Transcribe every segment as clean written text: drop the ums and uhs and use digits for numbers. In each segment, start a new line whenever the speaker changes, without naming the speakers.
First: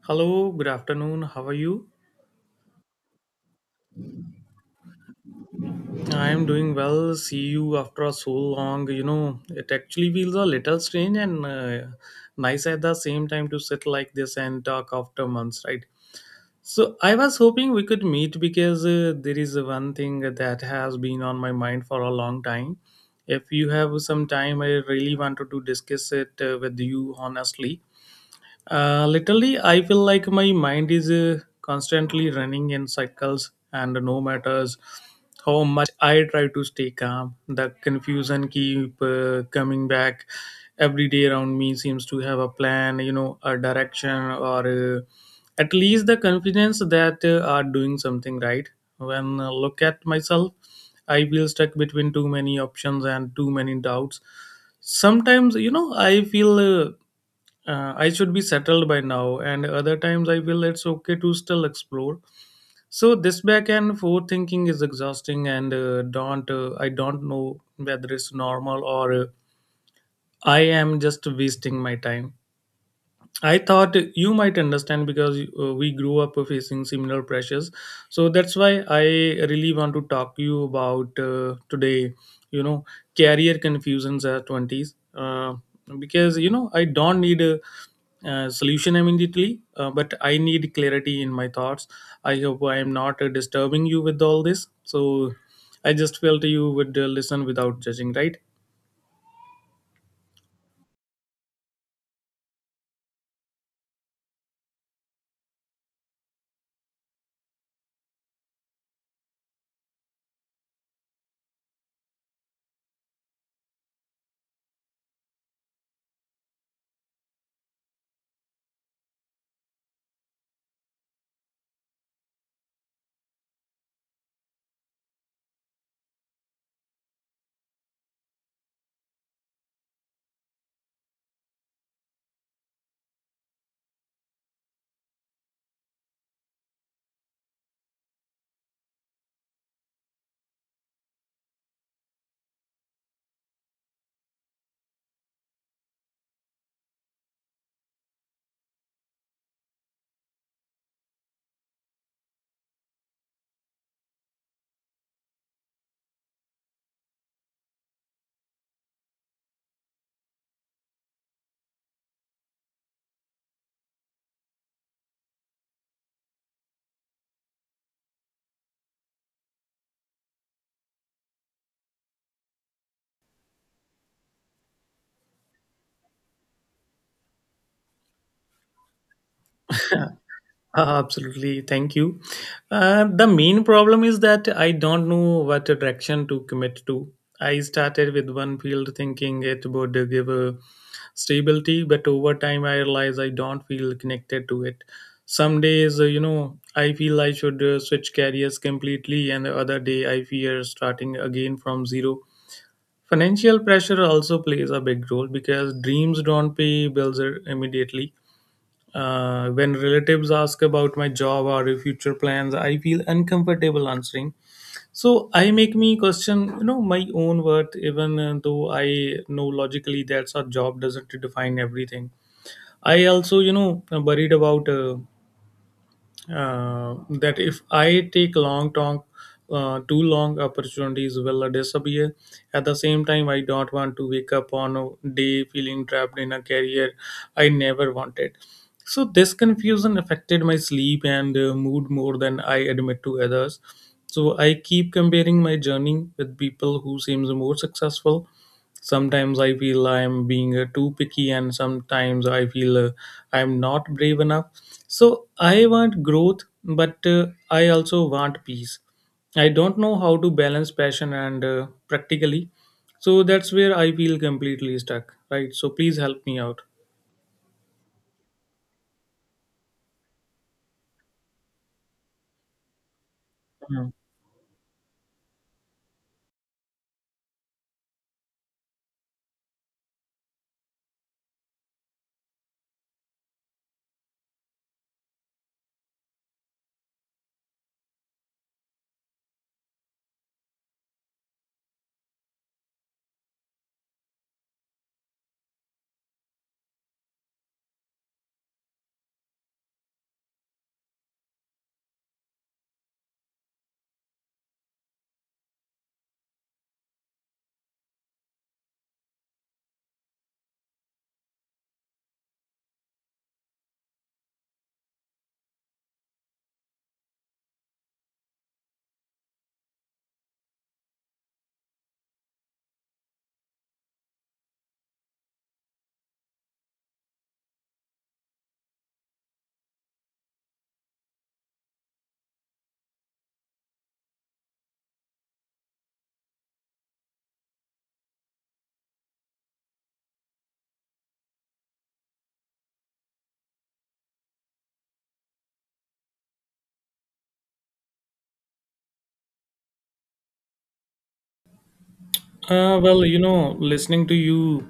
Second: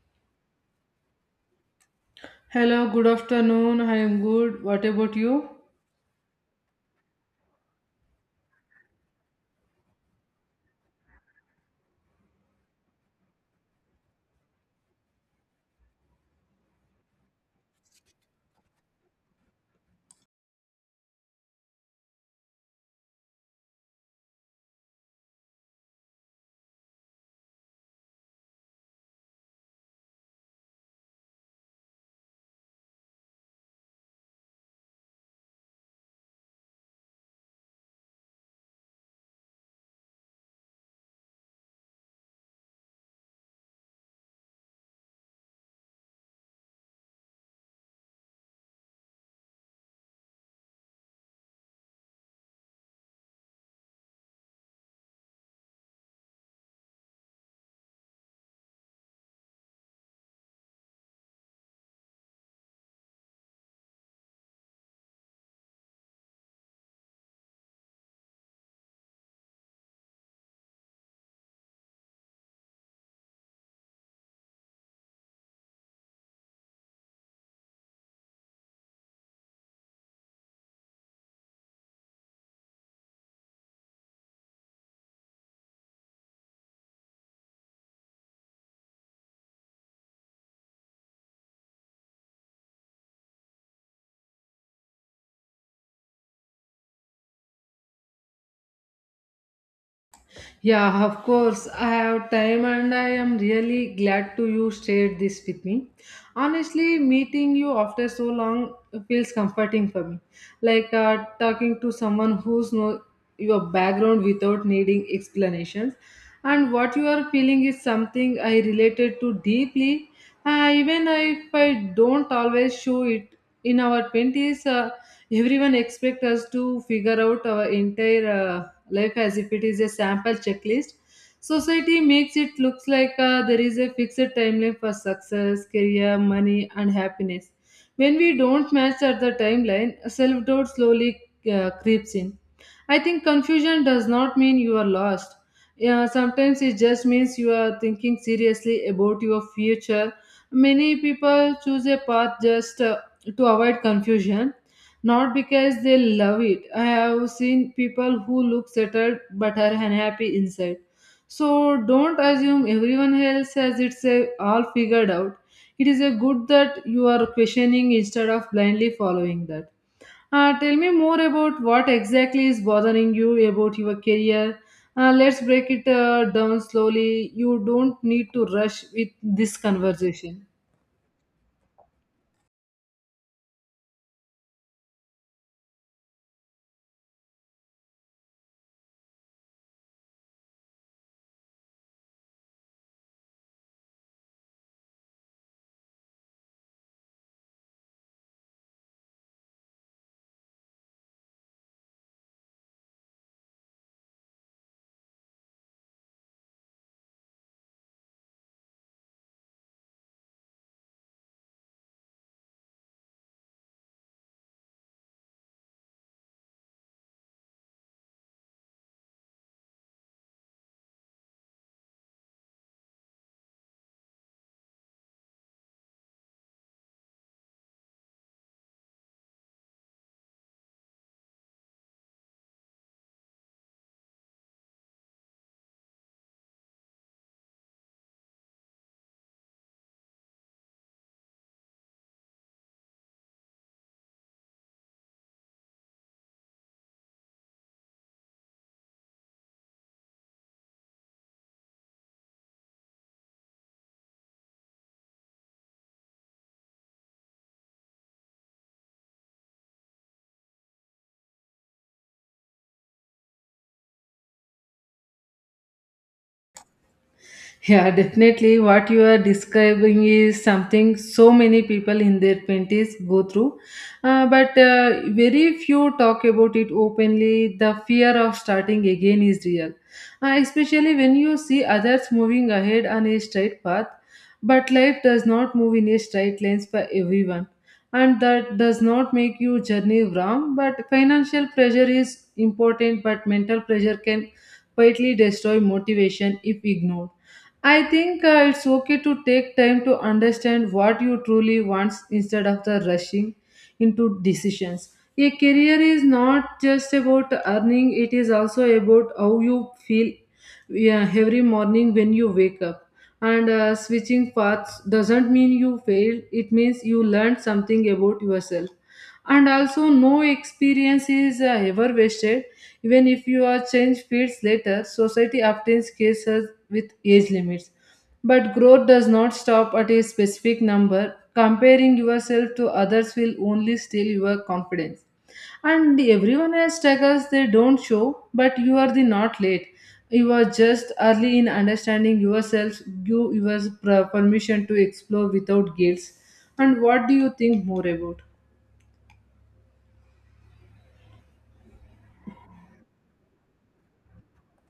Hello, good afternoon. How are you?
Hello, good afternoon. I am good. What about you?
I am doing well. See you after so long. You know, it actually feels a little strange and nice at the same time to sit like this and talk after months, right? So I was hoping we could meet because there is one thing that has been on my mind for a long time. If you have some time, I really wanted to discuss it with you honestly. Literally, I feel like my mind is constantly running in cycles, and no matters how much I try to stay calm, the confusion keep coming back. Every day around me seems to have a plan, a direction, or at least the confidence that are doing something right. When I look at myself, I feel stuck between too many options and too many doubts. Sometimes, I feel. I should be settled by now, and other times I will. It's okay to still explore. So this back and forth thinking is exhausting, and don't I don't know whether it's normal or I am just wasting my time. I thought you might understand because we grew up facing similar pressures. So that's why I really want to talk to you about today, you know, career confusions at 20s. Because, I don't need a solution immediately, but I need clarity in my thoughts. I hope I am not disturbing you with all this. So I just felt you would listen without judging, right?
Yeah, of course. I have time and I am really glad to you shared this with me. Honestly, meeting you after so long feels comforting for me. Like talking to someone who's know your background without needing explanations. And what you are feeling is something I related to deeply. Even if I don't always show it in our 20s, everyone expects us to figure out our entire life as if it is a sample checklist. Society makes it looks like there is a fixed timeline for success, career, money and happiness. When we don't match at the timeline, self-doubt slowly creeps in. I think confusion does not mean you are lost. Yeah, sometimes it just means you are thinking seriously about your future. Many people choose a path just to avoid confusion, not because they love it. I have seen people who look settled but are unhappy inside. So don't assume everyone else has it all figured out. It is a good that you are questioning instead of blindly following that. Tell me more about what exactly is bothering you about your career. Let's break it down slowly. You don't need to rush with this conversation.
Absolutely. Thank you. The main problem is that I don't know what direction to commit to. I started with one field thinking it would give a stability, but over time I realized I don't feel connected to it. Some days, I feel I should switch careers completely, and the other day I fear starting again from zero. Financial pressure also plays a big role because dreams don't pay bills immediately. When relatives ask about my job or future plans, I feel uncomfortable answering. So I make me question, my own worth, even though I know logically that's our job doesn't define everything. I also, worried about uh, that if I take too long opportunities will disappear. At the same time, I don't want to wake up on a day feeling trapped in a career I never wanted. So this confusion affected my sleep and mood more than I admit to others. So I keep comparing my journey with people who seems more successful. Sometimes I feel I'm being too picky, and sometimes I feel I'm not brave enough, so I want growth, but I also want peace. I don't know how to balance passion and practically. So that's where I feel completely stuck, right? So please help me out.
Yeah, definitely. What you are describing is something so many people in their 20s go through.
Mm.
But Very few talk about it openly. The fear of starting again is real, especially when you see others moving ahead on a straight path. But life does not move in a straight lines for everyone. And that does not make your journey wrong. But financial pressure is important, but mental pressure can quietly destroy motivation if ignored. I think it's okay to take time to understand what you truly want instead of the rushing into decisions. A career is not just about earning, it is also about how you feel yeah, every morning when you wake up. And switching paths doesn't mean you failed, it means you learned something about yourself. And also, no experience is ever wasted. Even if you are change fields later, society often scares us with age limits. But growth does not stop at a specific number. Comparing yourself to others will only steal your confidence. And everyone else struggles they don't show, but you are the not late. You are just early in understanding yourself, give your permission to explore without guilt. And what do you think more about?
Well, listening to you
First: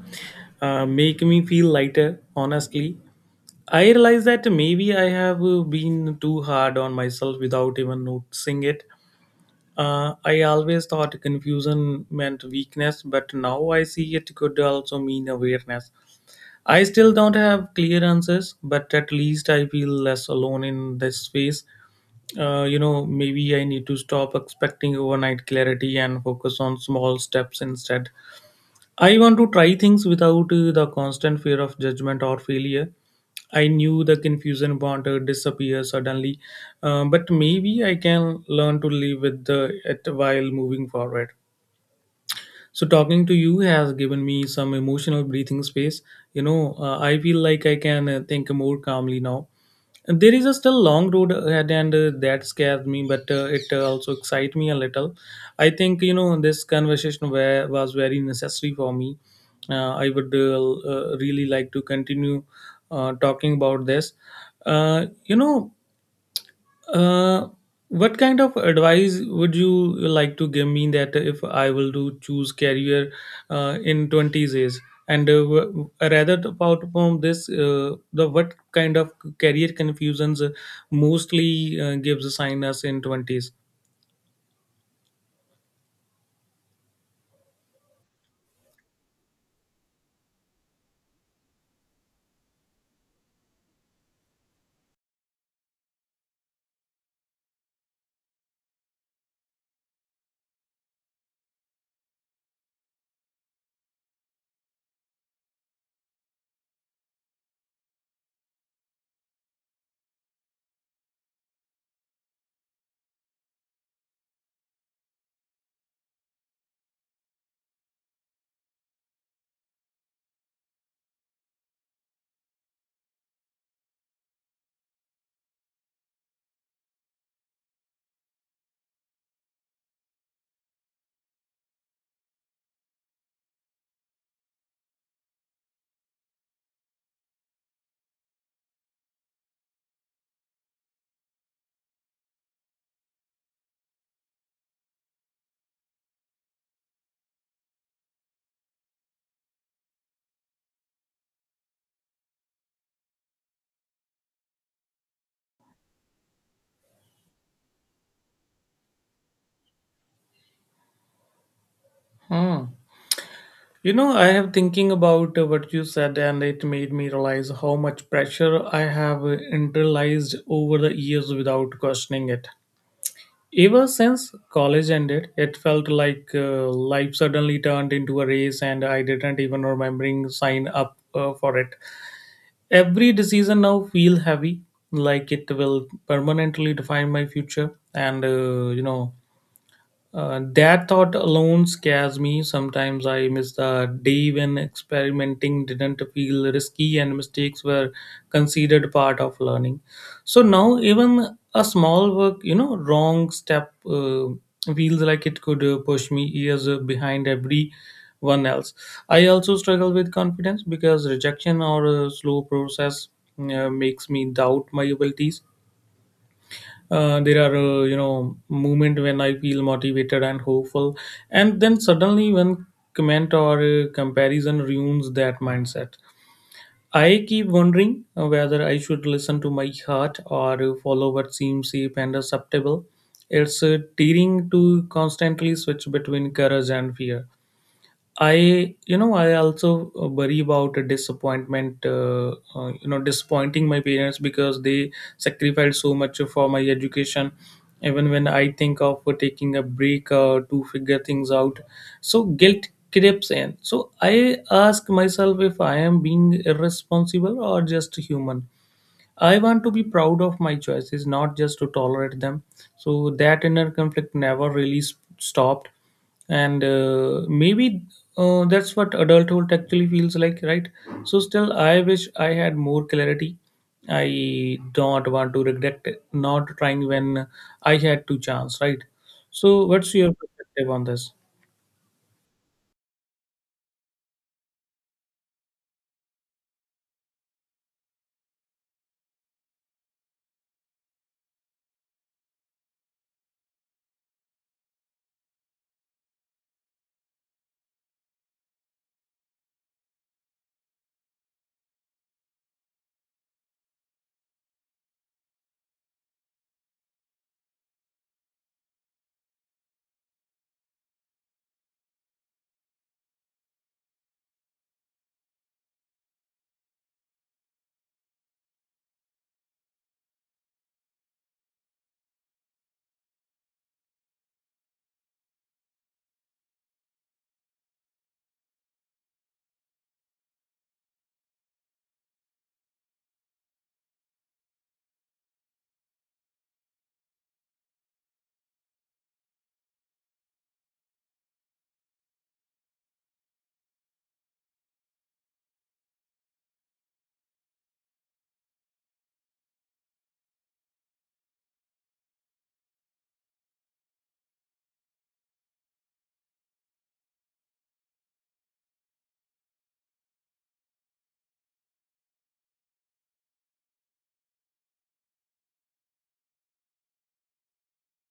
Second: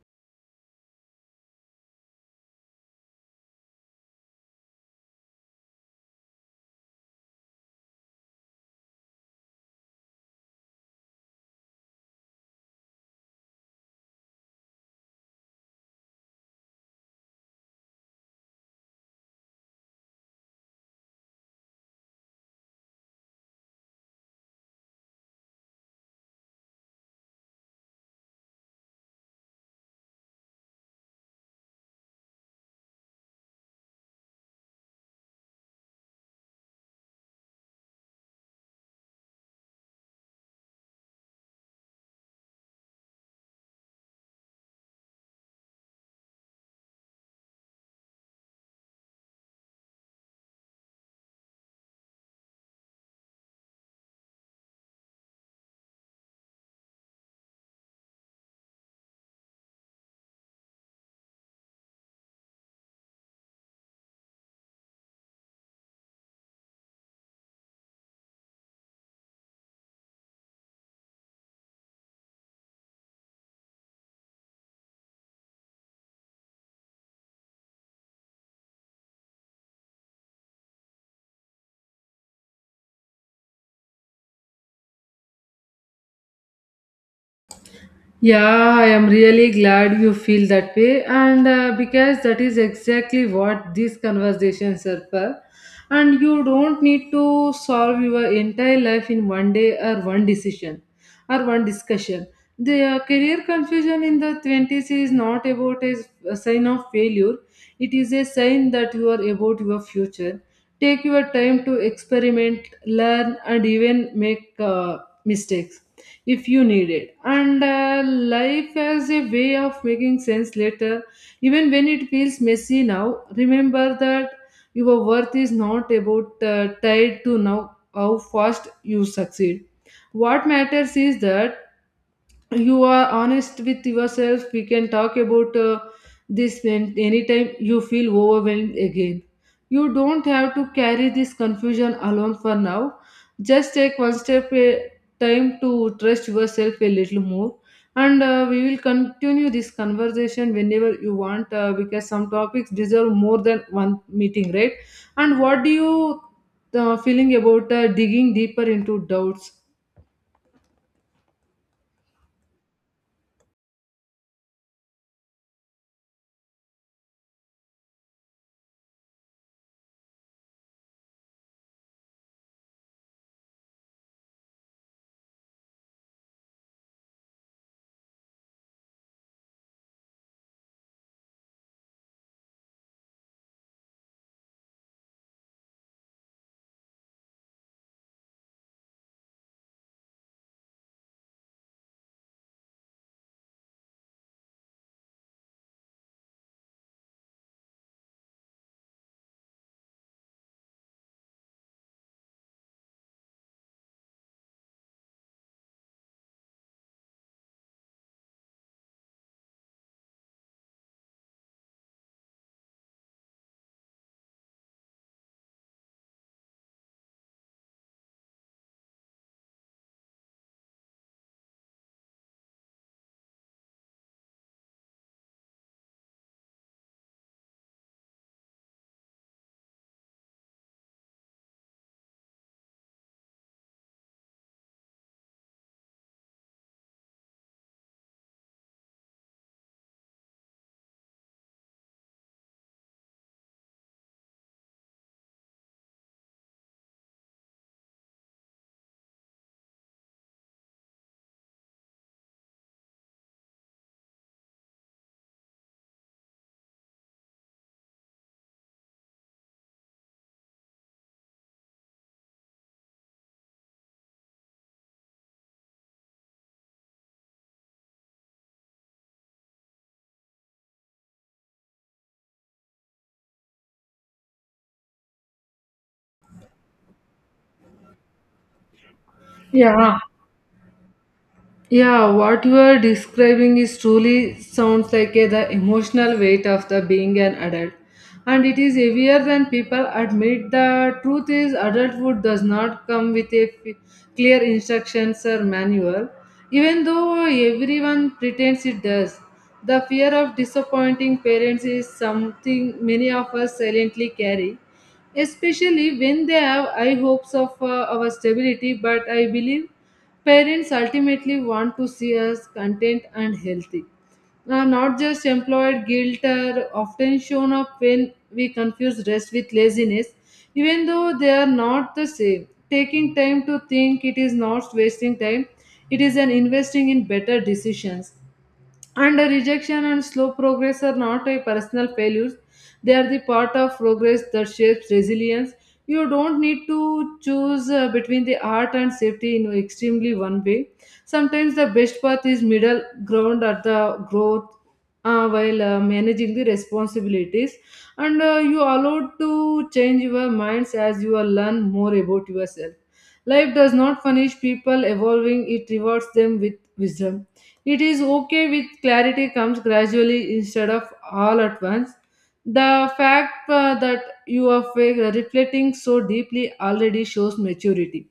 make me feel lighter, honestly. I realize that maybe I have been too hard on myself without even noticing it. I always thought confusion meant weakness, but now I see it could also mean awareness. I still don't have clear answers, but at least I feel less alone in this space. Maybe I need to stop expecting overnight clarity and focus on small steps instead. I want to try things without the constant fear of judgment or failure. I knew the confusion won't disappear suddenly, but maybe I can learn to live with it while moving forward. So talking to you has given me some emotional breathing space. I feel like I can think more calmly now. And there is a still long road ahead, and that scares me, but it also excites me a little. I think this conversation was very necessary for me. I would really like to continue talking about this. Uh, you know, uh, what kind of advice would you like to give me that if I will do choose career in 20s years? And rather apart from this, the what kind of career confusions mostly gives a sign us in 20s?
Yeah, I am really glad you feel that way, and because that is exactly what these conversations are for. And you don't need to solve your entire life in one day or one decision or one discussion. The career confusion in the 20s is not about a sign of failure, it is a sign that you are about your future. Take your time to experiment, learn, and even make mistakes if you need it. And life has a way of making sense later, even when it feels messy now. Remember that your worth is not about tied to now how fast you succeed. What matters is that you are honest with yourself. We can talk about this when anytime you feel overwhelmed again. You don't have to carry this confusion alone for now, just take one step a time to trust yourself a little more, and we will continue this conversation whenever you want because some topics deserve more than one meeting, right? And what do you feeling about digging deeper into doubts?
Hmm. I have thinking about what you said, and it made me realize how much pressure I have internalized over the years without questioning it. Ever since college ended, it felt like life suddenly turned into a race, and I didn't even remembering sign up for it. Every decision now feel heavy, like it will permanently define my future, and that thought alone scares me. Sometimes I miss the day when experimenting didn't feel risky and mistakes were considered part of learning. So now, even a small work, wrong step feels like it could push me years behind everyone else. I also struggle with confidence because rejection or a slow process makes me doubt my abilities. There are moment when I feel motivated and hopeful, and then suddenly when comment or comparison ruins that mindset. I keep wondering whether I should listen to my heart or follow what seems safe and acceptable. It's tearing to constantly switch between courage and fear. I also worry about a disappointing my parents because they sacrificed so much for my education. Even when I think of taking a break to figure things out, so guilt creeps in. So I ask myself if I am being irresponsible or just human. I want to be proud of my choices, not just to tolerate them. So that inner conflict never really stopped. And maybe that's what adulthood actually feels like, right? So still, I wish I had more clarity. I don't want to regret it, not trying when I had two chance, right? So what's
Yeah,
your perspective on this?
Yeah, what you are describing is truly sounds like the emotional weight of the being an adult. And it is heavier than people admit. The truth is, adulthood does not come with clear instructions or manual, even though everyone pretends it does. The fear of disappointing parents is something many of us silently carry, especially when they have high hopes of our stability. But I believe parents ultimately want to see us content and healthy. Now, not just employed guilt are often shown up when we confuse rest with laziness, even though they are not the same. Taking time to think it is not wasting time, it is an investing in better decisions. And a rejection and slow progress are not a personal failures. They are the part of progress that shapes resilience. You don't need to choose between the art and safety in extremely one way. Sometimes the best path is middle ground at the growth while managing the responsibilities. And you allowed to change your minds as you will learn more about yourself. Life does not punish people evolving, it rewards them with wisdom. It is okay with clarity comes gradually instead of all at once. The fact that you are reflecting so deeply already shows maturity.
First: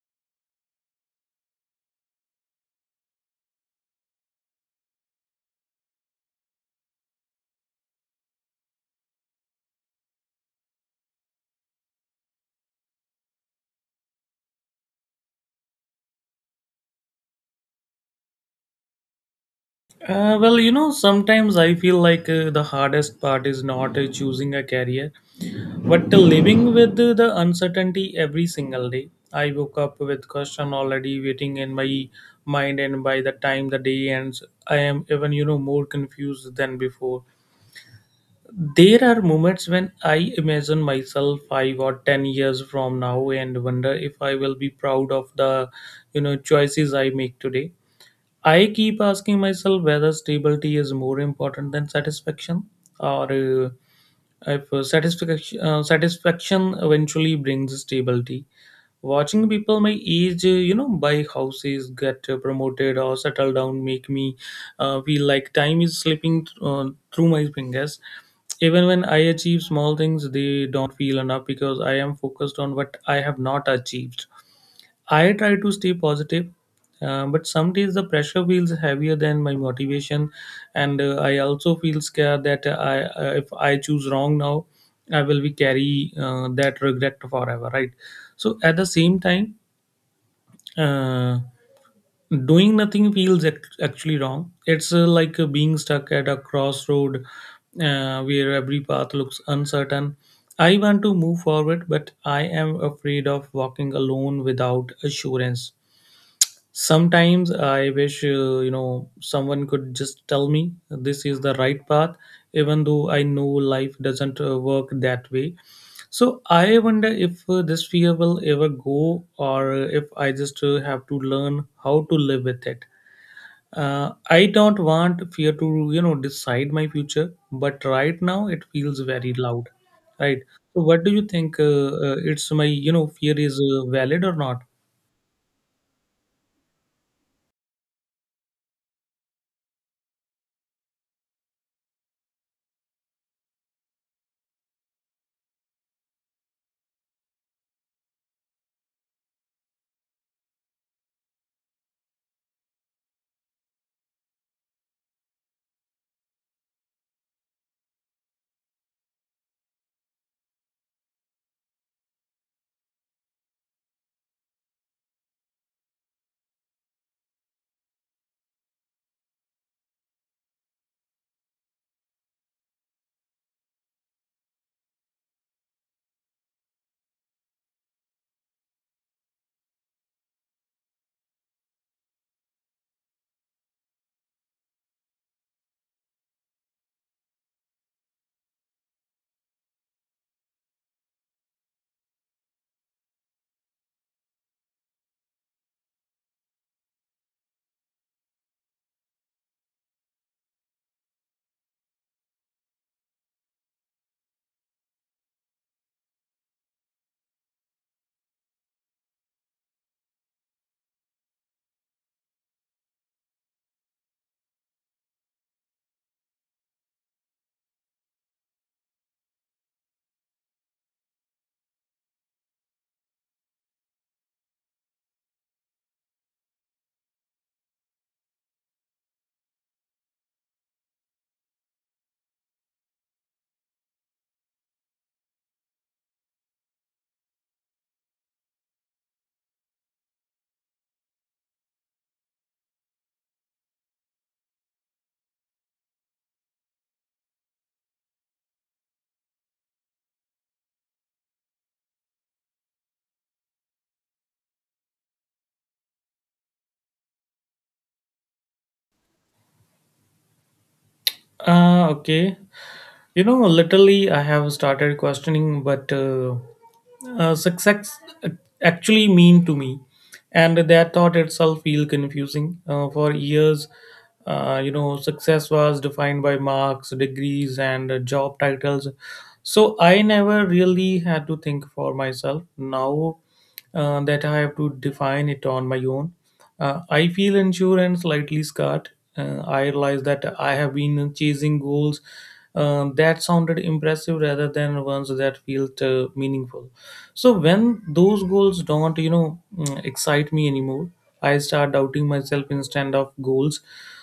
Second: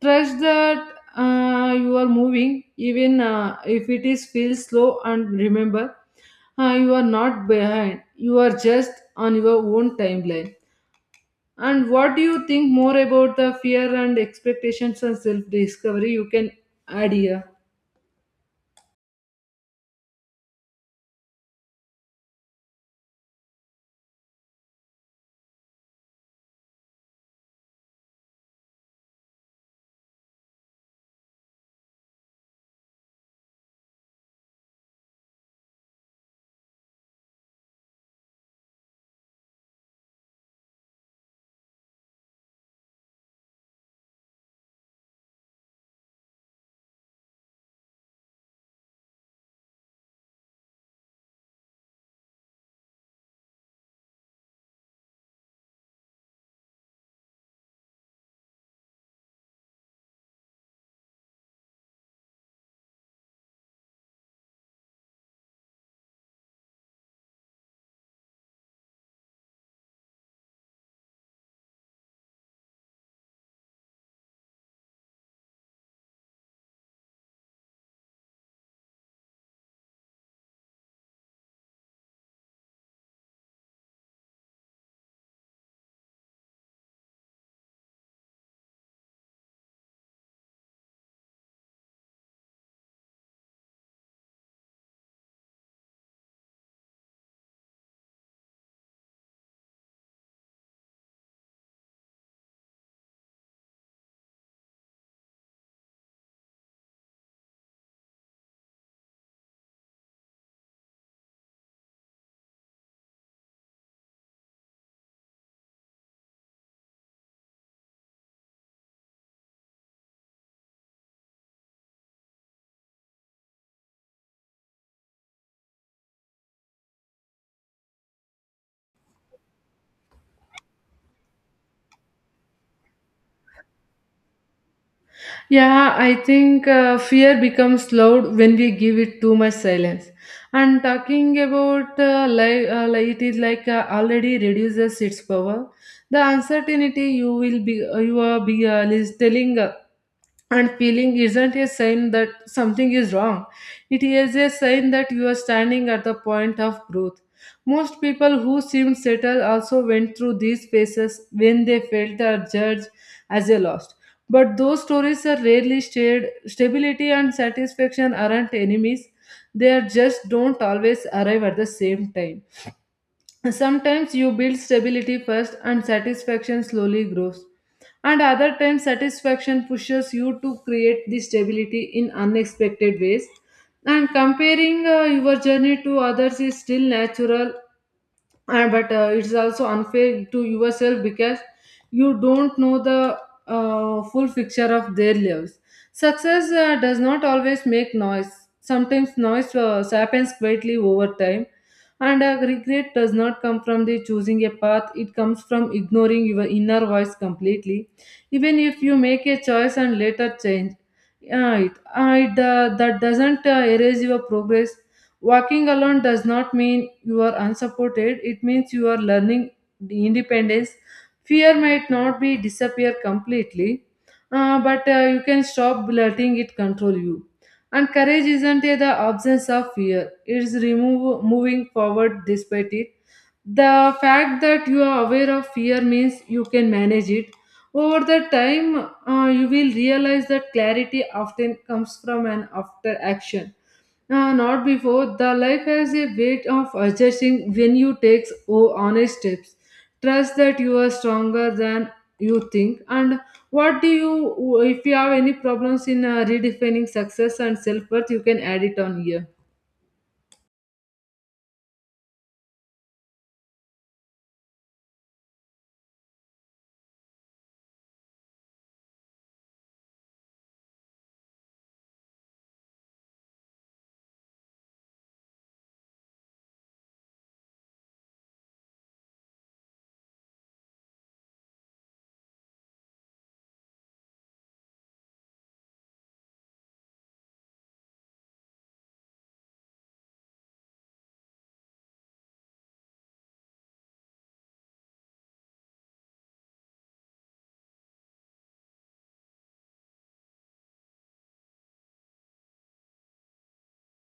Trust that you are moving, even if it is feels slow. And remember, you are not behind. You are just on your own timeline. And what do you think more about the fear and expectations and self discovery? You can add here.
Well, sometimes I feel like the hardest part is not choosing a career, but living with the uncertainty every single day. I woke up with question already waiting in my mind, and by the time the day ends, I am even more confused than before. There are moments when I imagine myself 5 or 10 years from now and wonder if I will be proud of the choices I make today. I keep asking myself whether stability is more important than satisfaction or if satisfaction eventually brings stability. Watching people my age, buy houses, get promoted, or settle down, make me feel like time is slipping through my fingers. Even when I achieve small things, they don't feel enough because I am focused on what I have not achieved. I try to stay positive, but some days the pressure feels heavier than my motivation, and I also feel scared that if I choose wrong now, I will be carry that regret forever, right? So at the same time, uh, doing nothing feels actually wrong. It's like being stuck at a crossroad where every path looks uncertain. I want to move forward, but I am afraid of walking alone without assurance. Sometimes I wish, someone could just tell me this is the right path, even though I know life doesn't work that way. So I wonder if this fear will ever go or if I just have to learn how to live with it. I don't want fear to, decide my future, but right now it feels very loud, right? So what do you think? It's my, you know, fear is valid or not?
Yeah, I think fear becomes loud when we give it too much silence. And talking about like it is like already reduces its power. The uncertainty you are be is telling. And feeling isn't a sign that something is wrong. It is a sign that you are standing at the point of growth. Most people who seemed settled also went through these phases when they felt they are judged as a loss. But those stories are rarely shared. Stability and satisfaction aren't enemies, they are just don't always arrive at the same time. Sometimes you build stability first and satisfaction slowly grows. And other times, satisfaction pushes you to create the stability in unexpected ways. And comparing your journey to others is still natural, but it's also unfair to yourself because you don't know the full picture of their lives. Success does not always make noise. Sometimes noise happens quietly over time, and regret does not come from the choosing a path. It comes from ignoring your inner voice completely, even if you make a choice and later change. That doesn't erase your progress. Walking alone does not mean you are unsupported, it means you are learning independence. Fear might not be disappear completely, but you can stop letting it control you. And courage isn't the absence of fear, it's moving forward despite it. The fact that you are aware of fear means you can manage it. Over the time, you will realize that clarity often comes from an after action, not before. The life has a way of adjusting when you take oh, honest steps. Trust that you are stronger than you think. And what do you, if you have any problems in redefining success and self worth, you can add it on here.
Okay. Literally, I have started questioning what success actually mean to me, and that thought itself feel confusing. For years, success was defined by marks, degrees, and job titles. So I never really had to think for myself. Now that I have to define it on my own. I feel unsure and slightly scared. I realize that I have been chasing goals that sounded impressive rather than ones that felt meaningful. So when those goals don't, excite me anymore, I start doubting myself instead of goals.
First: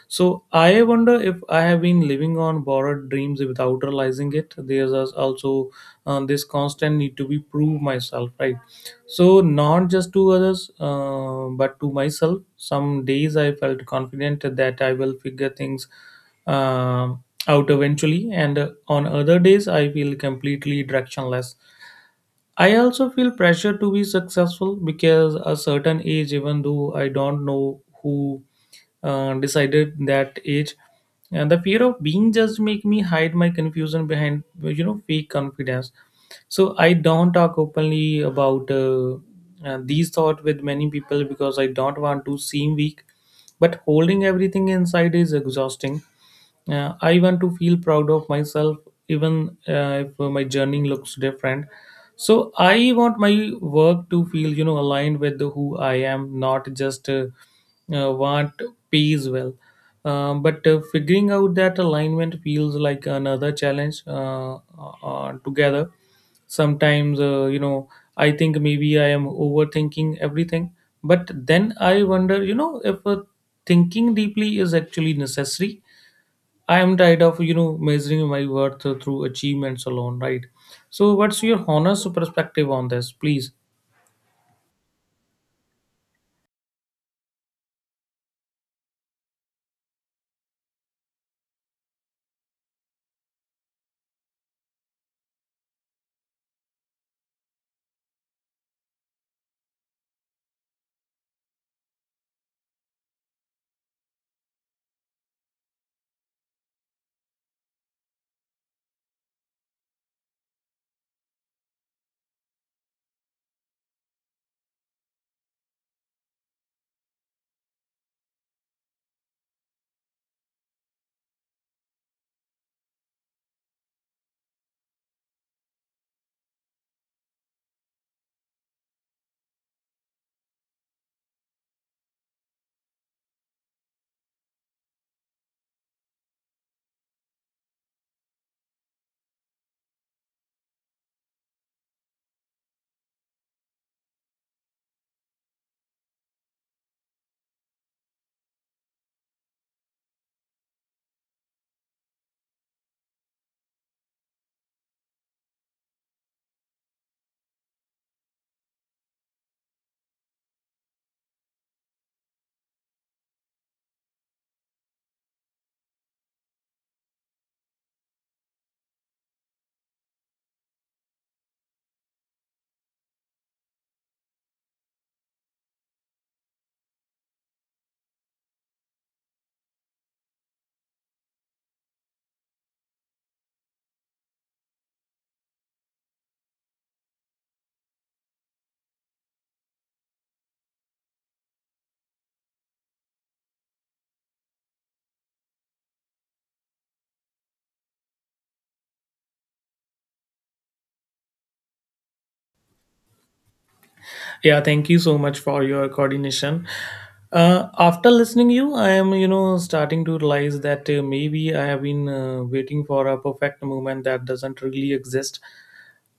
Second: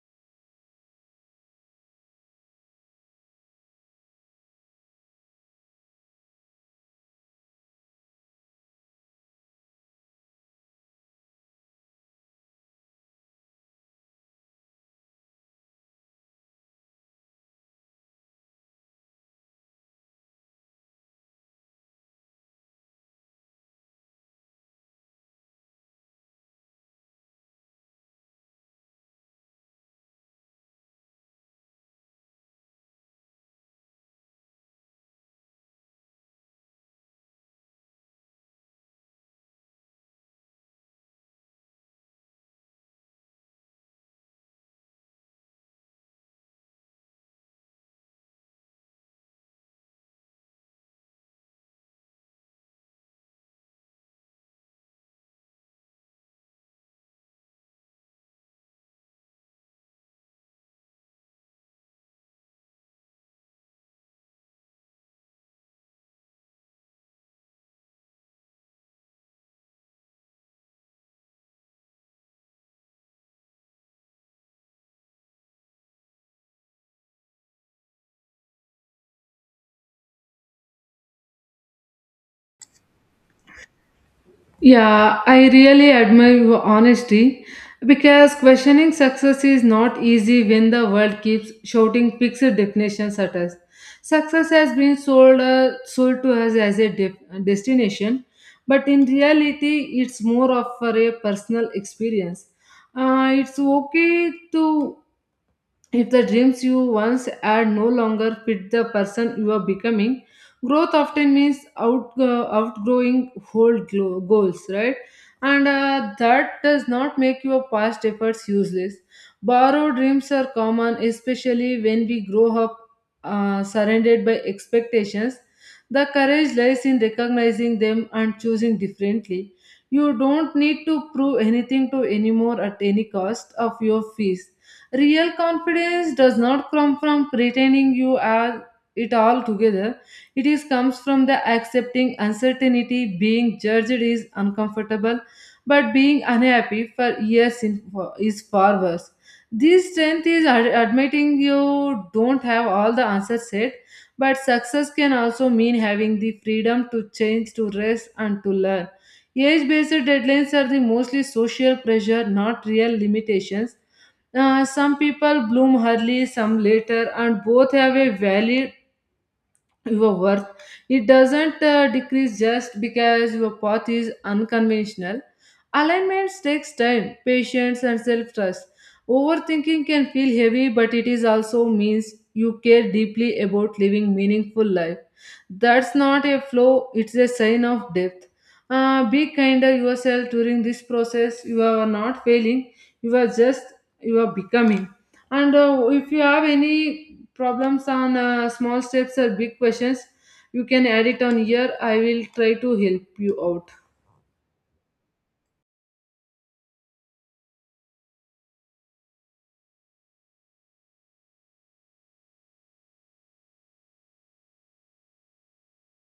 So I wonder if I have been living on borrowed dreams without realizing it. There's also this constant need to be prove myself, right? So, not just to others, but to myself. Some days I felt confident that I will figure things uh, out eventually, and on other days I feel completely directionless. I also feel pressure to be successful because a certain age, even though I don't know who decided that age, and the fear of being judged make me hide my confusion behind fake confidence. So I don't talk openly about these thoughts with many people because I don't want to seem weak. But holding everything inside is exhausting. I want to feel proud of myself, even if my journey looks different. So I want my work to feel, aligned with who I am, not just what pays well. But figuring out that alignment feels like another challenge together. Sometimes, I think maybe I am overthinking everything. But then I wonder, if thinking deeply is actually necessary. I am tired of measuring my worth through achievements alone, right? So, what's your honest perspective on this, please?
Yeah, I really admire your honesty because questioning success is not easy when the world keeps shouting fixed definitions at us. Success has been sold to us as a destination, but in reality, it's more of for a personal experience. It's okay to if the dreams you once had no longer fit the person you are becoming, growth often means outgrowing old goals, right? And that does not make your past efforts useless. Borrowed dreams are common, especially when we grow up surrounded by expectations. The courage lies in recognizing them and choosing differently. You don't need to prove anything to anymore at any cost of your fees. Real confidence does not come from pretending you are it all together. It is comes from the accepting uncertainty. Being judged is uncomfortable, but being unhappy for years in, is far worse. This strength is admitting you don't have all the answers yet, but success can also mean having the freedom to change, to rest, and to learn. Age based deadlines are the mostly social pressure, not real limitations. Some people bloom early, some later, and both have a valid your worth. It doesn't decrease just because your path is unconventional. Alignment takes time, patience, and self-trust. Overthinking can feel heavy, but it is also means you care deeply about living meaningful life. That's not a flaw, it's a sign of depth. Be kinder yourself during this process. You are not failing, you are just, you are becoming. And if you have any problems on small steps or big questions, you can add it on here. I will try to help you out.
Yeah, thank you so much for your coordination. After listening you, I am starting to realize that maybe I have been waiting for a perfect moment that doesn't really exist.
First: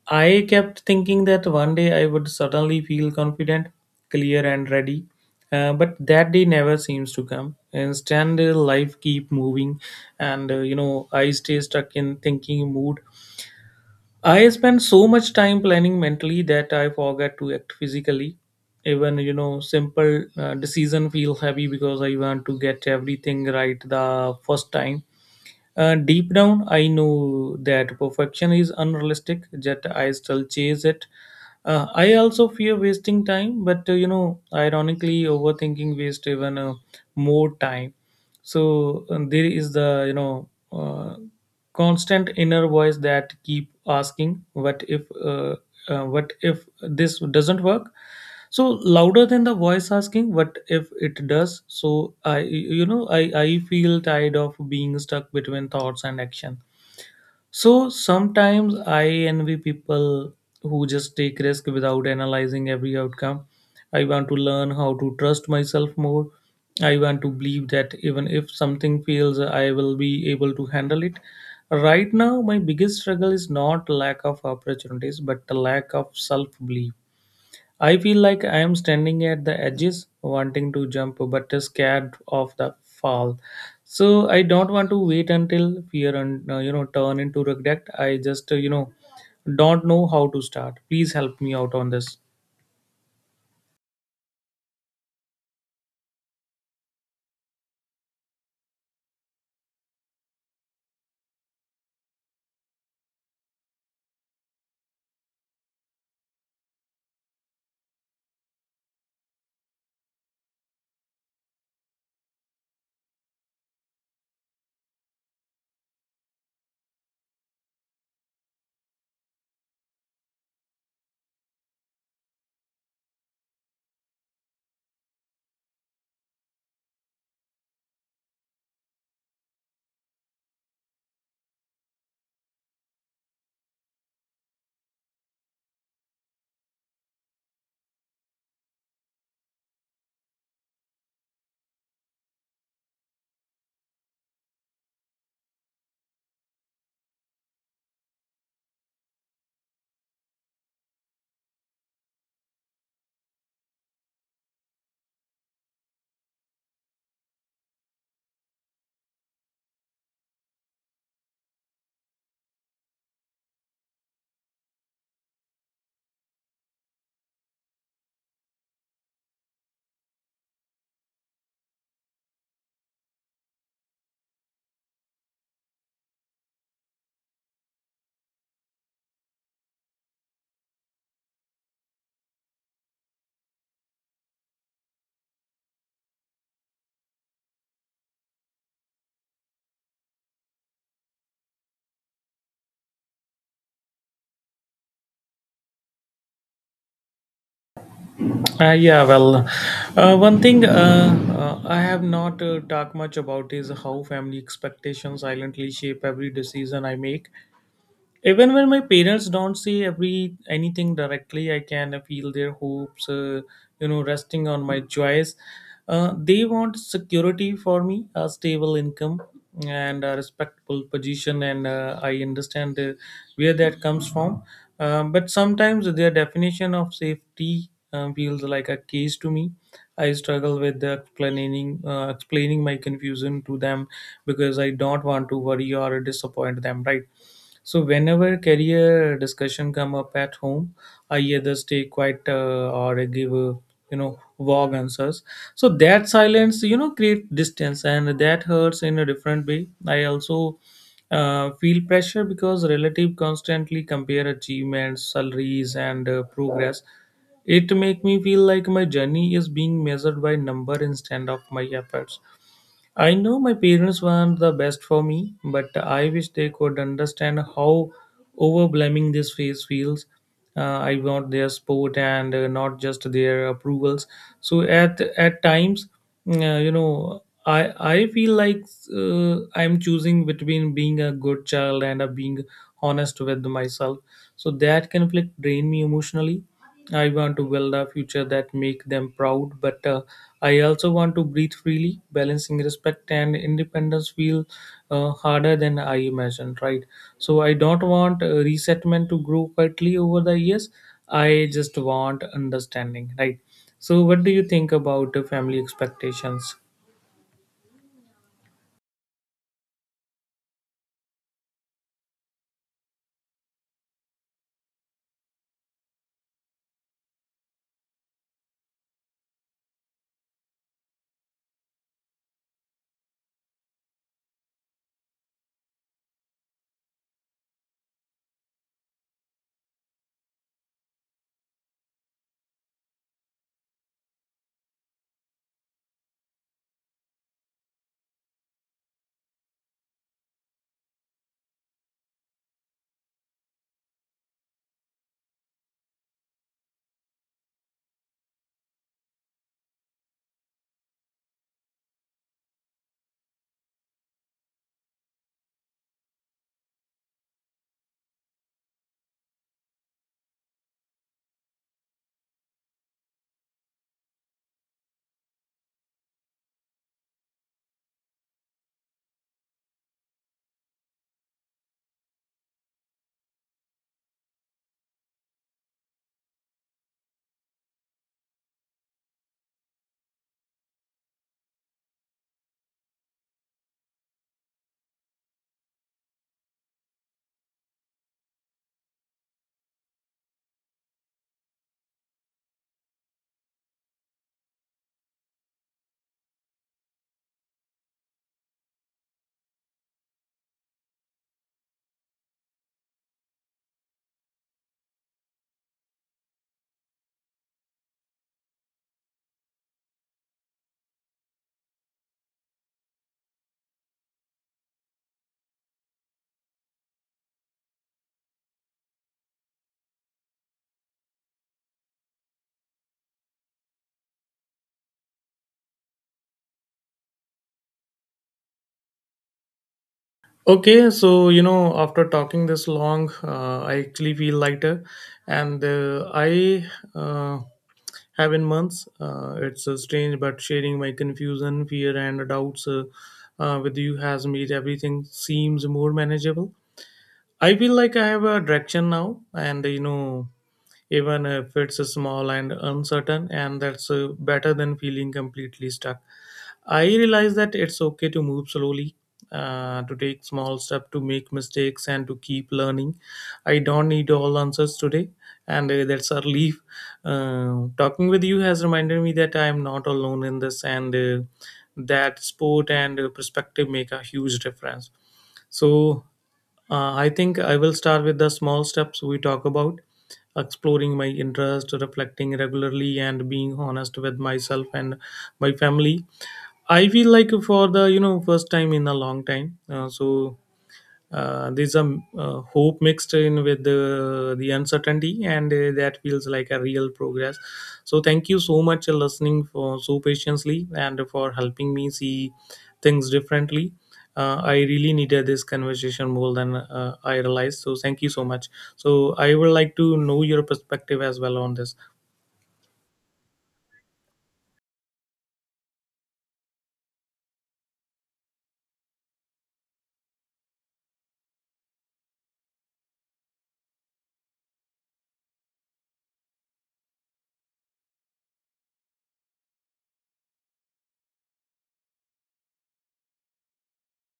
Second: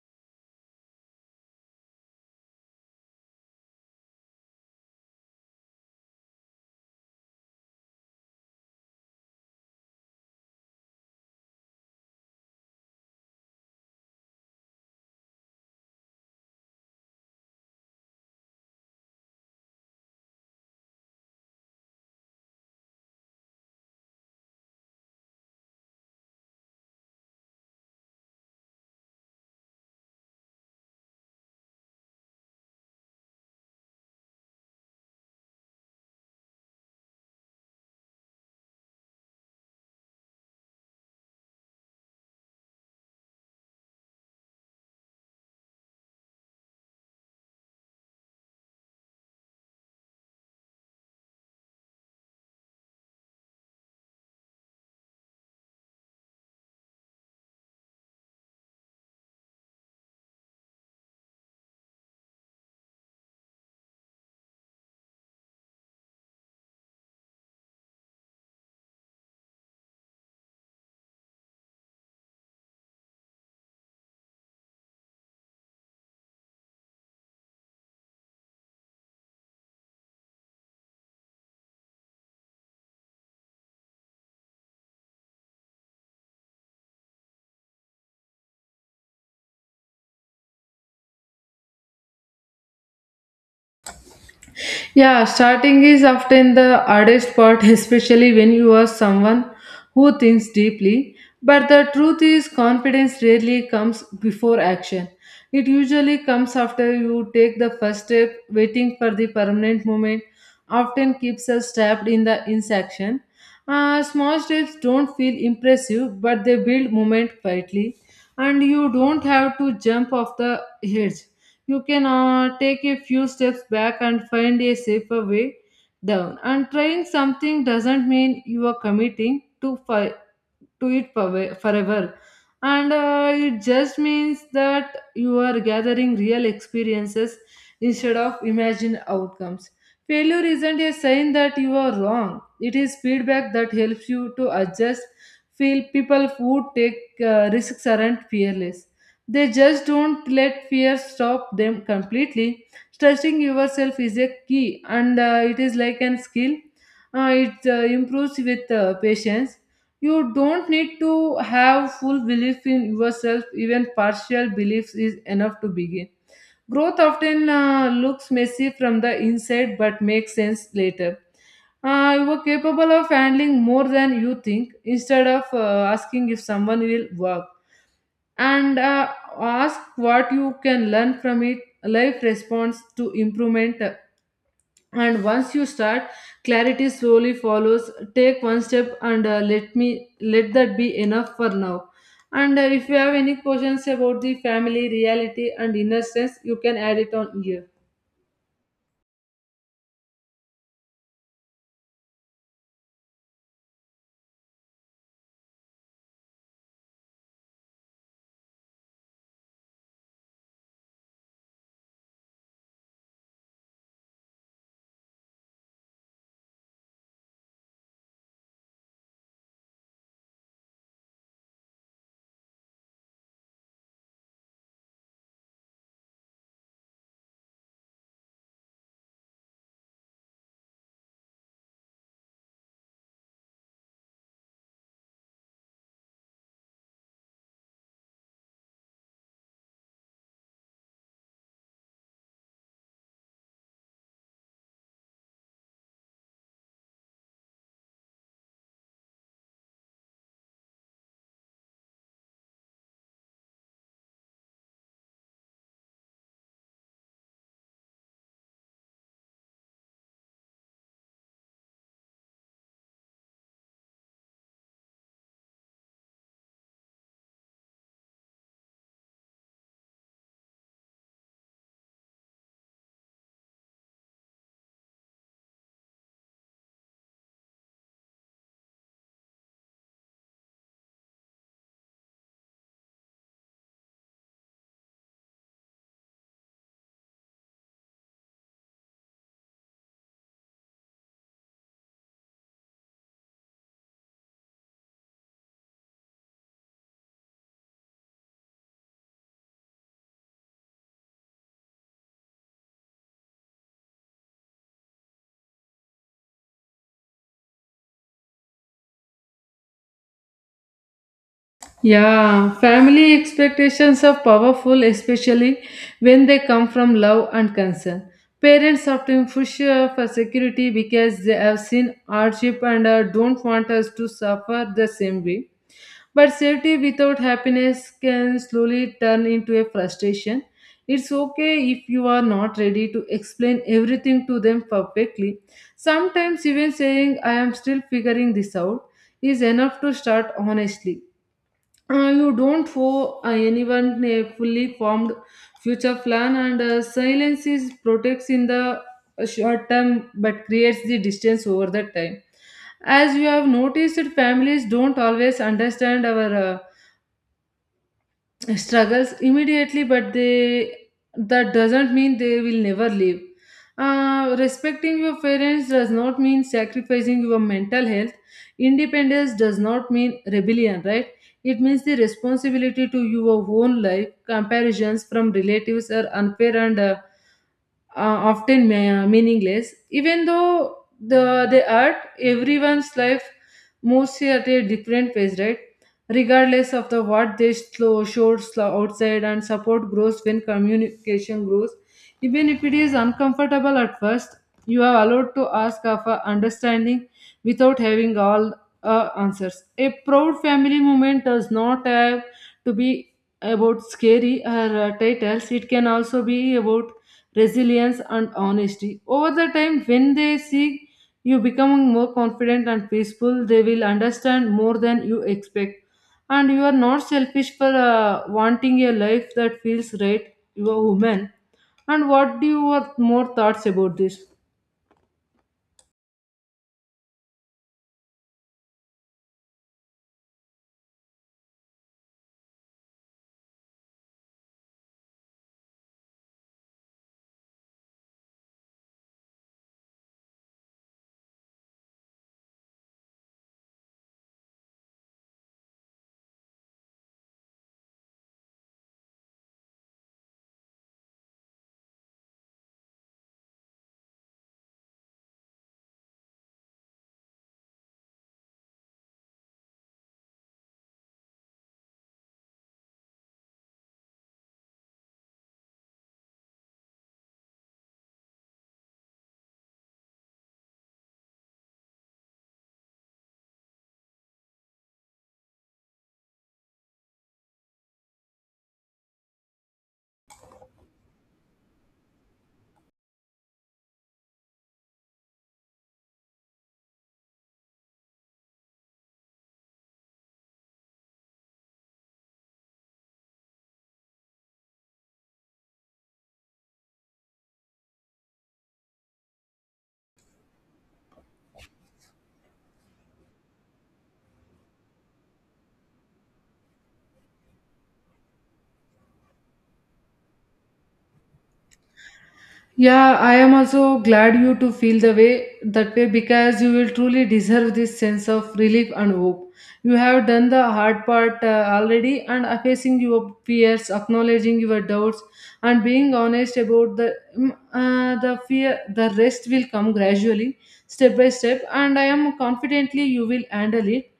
I kept thinking that one day I would suddenly feel confident, clear, and ready. But that day never seems to come. Instead, life keep moving, and I stay stuck in thinking mood. I spend so much time planning mentally that I forget to act physically. Even simple decision feel heavy because I want to get everything right the first time. Deep down, I know that perfection is unrealistic, yet I still chase it. I also fear wasting time, but ironically, overthinking wastes even more time. So and there is the constant inner voice that keep asking, "What if? What if this doesn't work?" So louder than the voice asking what if it does. So I you know I feel tired of being stuck between thoughts and action. So sometimes I envy people who just take risk without analyzing every outcome. I want to learn how to trust myself more. I want to believe that even if something fails I will be able to handle it. Right now my biggest struggle is not lack of opportunities but the lack of self belief. I feel like I am standing at the edges, wanting to jump but scared of the fall. So I don't want to wait until fear and turn into regret. I just don't know how to start. Please help me out on this.
Yeah, starting is often the hardest part, especially when you are someone who thinks deeply. But the truth is, confidence rarely comes before action. It usually comes after you take the first step. Waiting for the permanent moment often keeps us trapped in the inaction. Small steps don't feel impressive, but they build moment quietly, and you don't have to jump off the edge. You can take a few steps back and find a safer way down. And trying something doesn't mean you are committing to to it forever. And it just means that you are gathering real experiences instead of imagined outcomes. Failure isn't a sign that you are wrong, it is feedback that helps you to adjust. Feel people who take risks aren't fearless, they just don't let fear stop them completely. Trusting yourself is a key, and it is like an skill. It improves with patience. You don't need to have full belief in yourself, even partial beliefs is enough to begin. Growth often looks messy from the inside but makes sense later. You are capable of handling more than you think. Instead of asking if someone will work, and ask what you can learn from it. Life responds to improvement, and once you start, clarity slowly follows. Take one step and let that be enough for now. And if you have any questions about the family reality and inner sense, you can add it on here.
Yeah, well, one thing I have not talked much about is how family expectations silently shape every decision I make. Even when my parents don't say every anything directly I can feel their hopes resting on my joys. They want security for me, a stable income and a respectable position, and I understand where that comes from. But sometimes their definition of safety feels like a case to me. I struggle with the explaining my confusion to them because I don't want to worry or disappoint them, right? So whenever career discussion come up at home, I either stay quiet or I give vague answers. So that silence create distance and that hurts in a different way. I also feel pressure because relative constantly compare achievements, salaries, and progress. It make me feel like my journey is being measured by number instead of my efforts. I know my parents want the best for me, but I wish they could understand how overwhelming this phase feels. I want their support and not just their approvals. So at times, I feel like I'm choosing between being a good child and being honest with myself. So that conflict drain me emotionally. I want to build a future that make them proud, but I also want to breathe freely. Balancing respect and independence feel harder than I imagined, right? So I don't want resettlement to grow quietly over the years. I just want understanding, right? So what do you think about the family expectations?
Yeah, family expectations are powerful, especially when they come from love and concern. Parents often push for security because they have seen hardship and don't want us to suffer the same way. But safety without happiness can slowly turn into a frustration. It's okay if you are not ready to explain everything to them perfectly. Sometimes, even saying, I am still figuring this out, is enough to start honestly. You don't owe anyone a fully formed future plan, and silence is protects in the short term but creates the distance over the time. As you have noticed, families don't always understand our struggles immediately, but they, that doesn't mean they will never leave. Respecting your parents does not mean sacrificing your mental health. Independence does not mean rebellion, right? It means the responsibility to your own life. Comparisons from relatives are unfair and often meaningless. Even though the they are everyone's life moves at a different pace, right? Regardless of the what they slow shows outside, and support grows when communication grows, even if it is uncomfortable at first. You are allowed to ask for understanding without having all answers. A proud family moment does not have to be about scary or titles. It can also be about resilience, and honesty. Over the time, when they see you becoming more confident and peaceful, they will understand more than you expect. And you are not selfish for wanting a life that feels right. You are human. And what do your more thoughts about this?
Okay, so after talking this long, I actually feel lighter, and I uh, have in months. It's strange, but sharing my confusion, fear, and doubts with you has made everything seems more manageable. I feel like I have a direction now, and even if it's small and uncertain, and that's better than feeling completely stuck. I realize that it's okay to move slowly, to take small steps, to make mistakes, and to keep learning. I don't need all answers today, and that's a relief. Talking with you has reminded me that I am not alone in this, and that sport and perspective make a huge difference. So, I think I will start with the small steps we talk about, exploring my interest, reflecting regularly, and being honest with myself and my family. I feel like for the first time in a long time, there's a hope mixed in with the uncertainty, and that feels like a real progress. So thank you so much for listening for so patiently and for helping me see things differently. I really needed this conversation more than I realized. So thank you so much. So I would like to know your perspective as well on this.
Yeah, I am also glad you to feel the way that way, because you will truly deserve this sense of relief and hope. You have done the hard part already and are facing your fears, acknowledging your doubts, and being honest about the fear. The rest will come gradually, step by step, and I am confidently you will handle it.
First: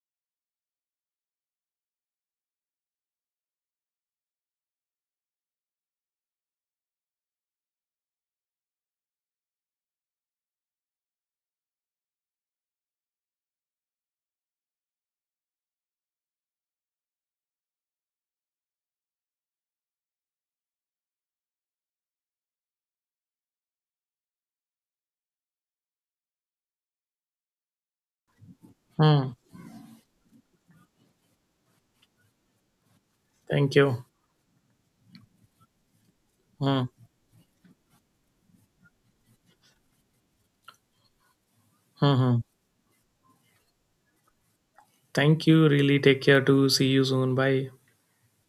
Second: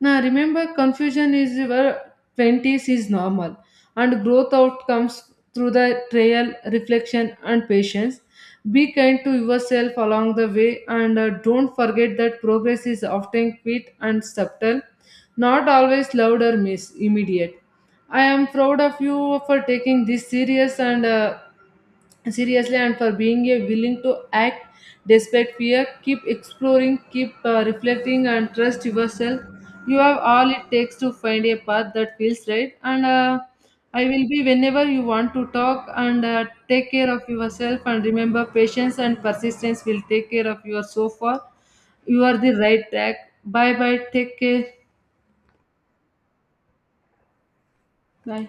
Now remember, confusion is your 20s is normal, and growth outcomes through the trial, reflection, and patience. Be kind to yourself along the way, and don't forget that progress is often quick and subtle, not always loud or miss immediate. I am proud of you for taking this serious and seriously and for being a willing to act despite fear. Keep exploring, keep reflecting, and trust
Hmm.
yourself. You have all it takes to find a path that feels right. And
Thank
I
you.
will be whenever you want to talk and
Hmm.
take care of yourself. And remember, patience and persistence will take care of your so far.
Hmm.
You are
Hmm.
the right track. Bye bye. Take care.
Thank you. Really take care too. See you soon. Bye.
Bye.